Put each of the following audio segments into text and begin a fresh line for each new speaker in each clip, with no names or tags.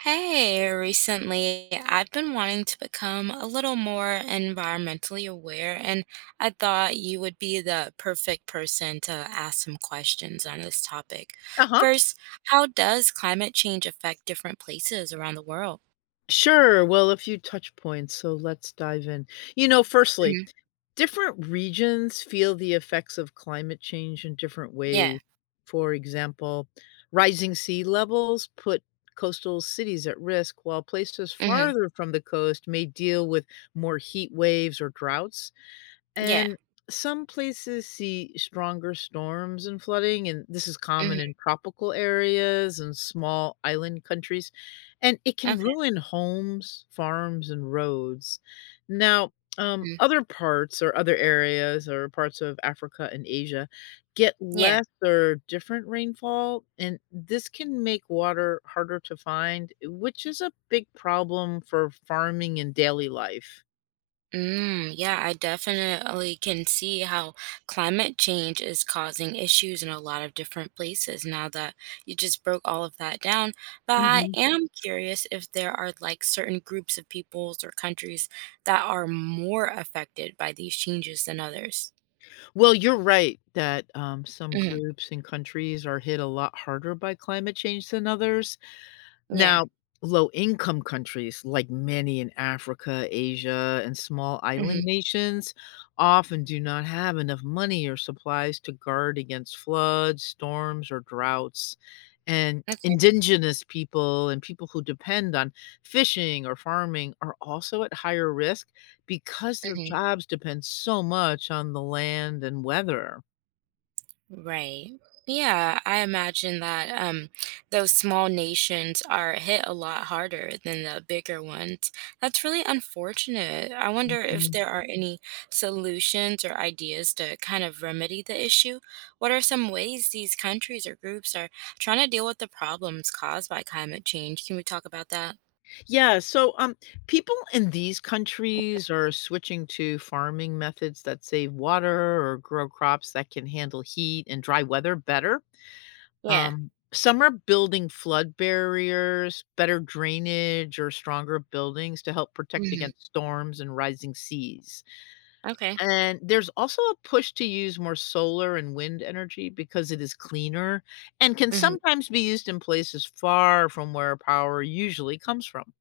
Hey, recently I've been wanting to become a little more environmentally aware, and I thought you would be the perfect person to ask some questions on this topic.
Uh-huh.
First, how does climate change affect different places around the world?
Sure. Well, a few touch points, so let's dive in. You know, firstly,
Hmm.
different regions feel the effects of climate change in different
Yeah.
ways. For example, rising sea levels put coastal cities at risk, while places
Hmm.
farther from the coast may deal with more heat waves or droughts.
Yeah.
And some places see stronger storms and flooding, and this is common
Hmm.
in tropical areas and small island countries. And it can
Okay.
ruin homes, farms, and roads. Now,
Mhm,
other parts or other areas or parts of Africa and Asia get
yeah.
less or different rainfall, and this can make water harder to find, which is a big problem for farming and daily life.
Mm, yeah, I definitely can see how climate change is causing issues in a lot of different places now that you just broke all of that down. But I am curious if there are like certain groups of peoples or countries that are more affected by these changes than others.
Well, you're right that, some
Hmm.
groups and countries are hit a lot harder by climate change than others.
Yeah.
Now, low-income countries, like many in Africa, Asia, and small island
Hmm.
nations, often do not have enough money or supplies to guard against floods, storms, or droughts. And
Okay.
indigenous people and people who depend on fishing or farming are also at higher risk because their
Mhm.
jobs depend so much on the land and weather.
Right. Yeah, I imagine that those small nations are hit a lot harder than the bigger ones. That's really unfortunate. I wonder if there are any solutions or ideas to kind of remedy the issue. What are some ways these countries or groups are trying to deal with the problems caused by climate change? Can we talk about that?
Yeah, so, people in these countries are switching to farming methods that save water or grow crops that can handle heat and dry weather better.
Yeah.
Some are building flood barriers, better drainage, or stronger buildings to help protect
Hmm.
against storms and rising seas.
Okay.
And there's also a push to use more solar and wind energy because it is cleaner and can
Hmm.
sometimes be used in places far from where power usually comes from.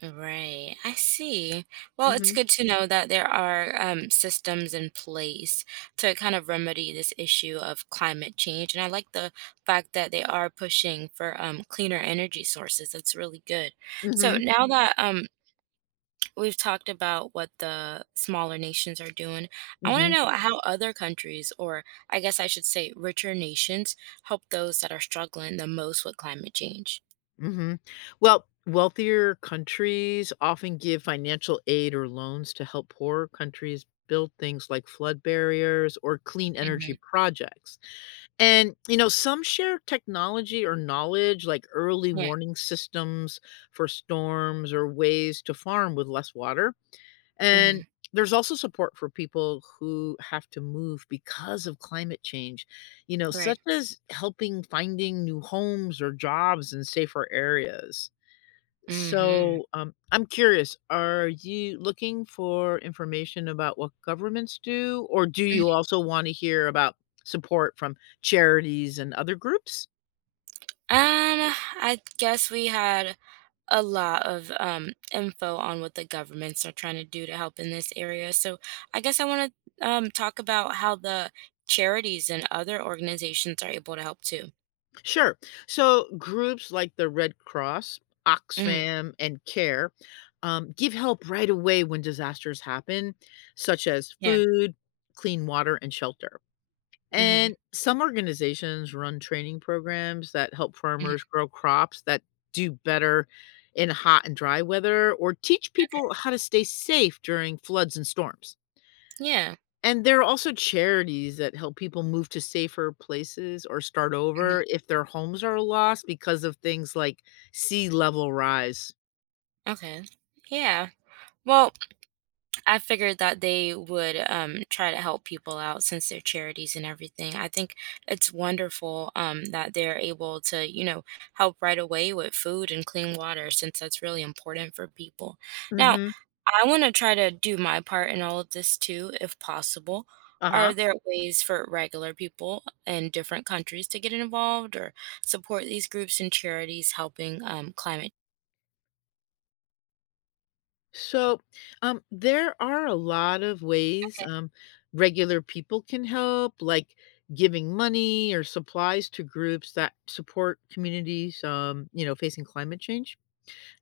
Right, I see. Well, it's
Mhm,
good to know that there are systems in place to kind of remedy this issue of climate change. And I like the fact that they are pushing for cleaner energy sources. That's really good. So
mhm.
now, mhm, that we've talked about what the smaller nations are doing, I want to
Mhm,
know how other countries, or I guess I should say richer nations, help those that are struggling the most with climate change.
mhm. Well, wealthier countries often give financial aid or loans to help poorer countries build things like flood barriers or clean
Hmm.
energy projects. And, you know, some share technology or knowledge like early
Yeah.
warning systems for storms or ways to farm with less water.
Hmm.
And there's also support for people who have to move because of climate change, you know,
Right.
such as helping finding new homes or jobs in safer areas.
Hmm.
So, I'm curious, are you looking for information about what governments do, or do you also want to hear about support from charities and other groups?
Um, I guess we had a lot of info on what the governments are trying to do to help in this area. So I guess I want to talk about how the charities and other organizations are able to help too.
Sure. So groups like the Red Cross,
Hmm.
Oxfam, and CARE give help right away when disasters happen, such as
Yeah.
food, clean water, and shelter.
Hmm.
And some organizations run training programs that help farmers
Hmm.
grow crops that do better in hot and dry weather or teach
Okay.
people how to stay safe during floods and storms.
Yeah.
And there are also charities that help people move to safer places or start
Hmm.
over if their homes are lost because of things like sea level rise.
Okay. Yeah. Well, I figured that they would try to help people out since they're charities and everything. I think it's wonderful that they're able to help right away with food and clean water since that's really important for people. Now,
Mhm.
I want to try to do my part in all of this too, if possible. Are
Uh-huh.
there ways for regular people in different countries to get involved or support these groups and charities helping climate?
So, there are a lot of ways,
Okay.
regular people can help, like giving money or supplies to groups that support communities, you know, facing climate change.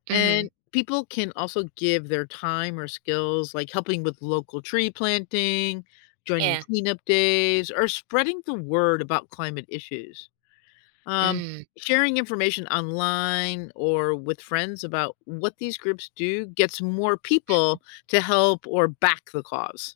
Hmm.
And people can also give their time or skills, like helping with local tree planting, joining
Yeah.
cleanup days, or spreading the word about climate issues. Um,
Mm.
Sharing information online or with friends about what these groups do gets more people to help or back the cause.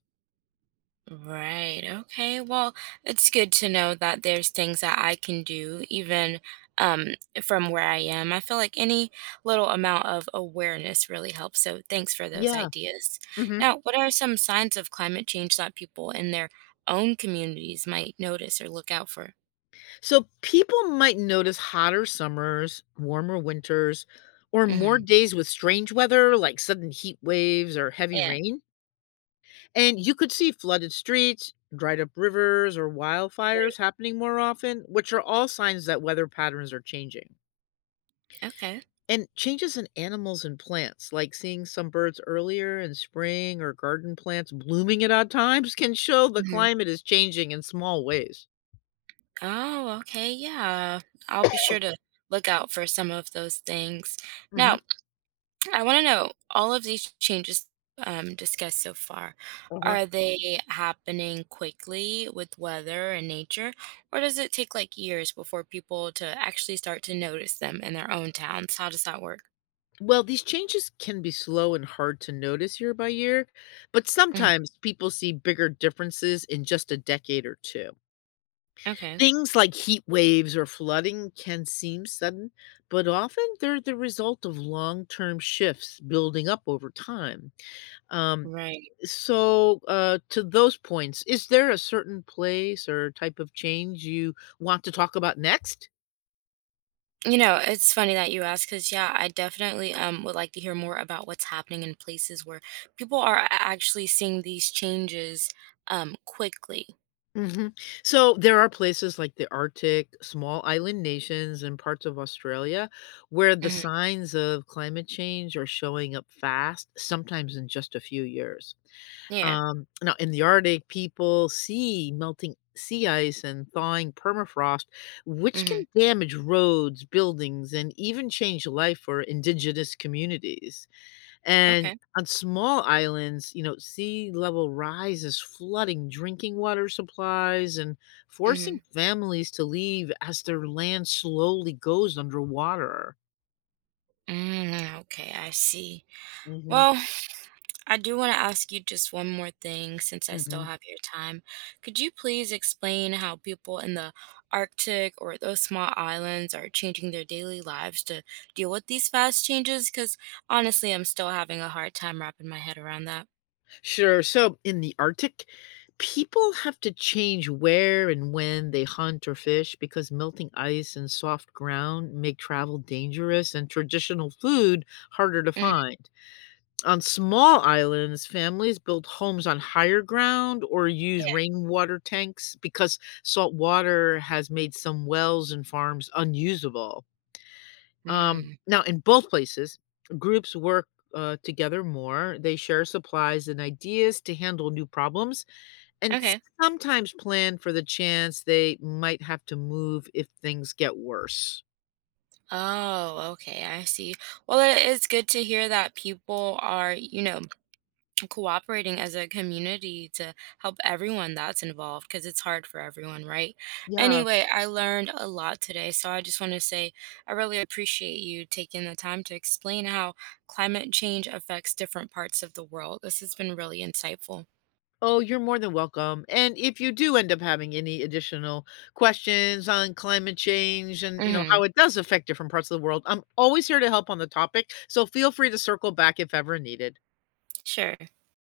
Right. Okay. Well, it's good to know that there's things that I can do even um from where I am. I feel like any little amount of awareness really helps. So thanks for those
Yeah.
ideas.
Hmm.
Now, what are some signs of climate change that people in their own communities might notice or look out for?
So people might notice hotter summers, warmer winters, or more
Mm-hmm.
days with strange weather like sudden heat waves or heavy
Yeah.
rain. And you could see flooded streets, dried up rivers, or
Right.
wildfires happening more often, which are all signs that weather patterns are changing.
Okay.
And changes in animals and plants, like seeing some birds earlier in spring or garden plants blooming at odd times, can show the
Hmm.
climate is changing in small ways.
Oh, okay. Yeah. I'll be sure to look out for some of those things.
Hmm.
Now, I want to know all of these changes discussed so far.
Uh-huh.
Are they happening quickly with weather and nature, or does it take like years before people to actually start to notice them in their own towns? How does that work?
Well, these changes can be slow and hard to notice year by year, but
Mhm.
sometimes people see bigger differences in just a decade or two.
Okay,
Things like heat waves or flooding can seem sudden, but often they're the result of long term shifts building up over time. Um,
right.
so, to those points, is there a certain place or type of change you want to talk about next?
You know, it's funny that you ask because, yeah, I definitely would like to hear more about what's happening in places where people are actually seeing these changes quickly.
Hmm. So there are places like the Arctic, small island nations, and parts of Australia where the
Hmm.
signs of climate change are showing up fast, sometimes in just a few years.
Yeah.
Now in the Arctic, people see melting sea ice and thawing permafrost, which
Hmm.
can damage roads, buildings, and even change life for indigenous communities. And
Okay.
on small islands, you know, sea level rise is flooding drinking water supplies and forcing
Hmm.
families to leave as their land slowly goes underwater.
Mm, okay, I see.
Hmm.
Well, I do want to ask you just one more thing since I still
Hmm.
have your time. Could you please explain how people in the Arctic or those small islands are changing their daily lives to deal with these fast changes? Because honestly, I'm still having a hard time wrapping my head around that.
Sure. So in the Arctic, people have to change where and when they hunt or fish because melting ice and soft ground make travel dangerous and traditional food harder to
Mhm.
find. On small islands, families build homes on higher ground or use
Yeah.
rainwater tanks because salt water has made some wells and farms unusable.
Mm,
Now, in both places, groups work together more. They share supplies and ideas to handle new problems and
okay.
sometimes plan for the chance they might have to move if things get worse.
Oh, okay, I see. Well, it is good to hear that people are cooperating as a community to help everyone that's involved because it's hard for everyone, right?
Yeah.
Anyway, I learned a lot today. So I just want to say I really appreciate you taking the time to explain how climate change affects different parts of the world. This has been really insightful.
Oh, you're more than welcome. And if you do end up having any additional questions on climate change and, you know,
Hmm.
how it does affect different parts of the world, I'm always here to help on the topic. So feel free to circle back if ever needed.
Sure.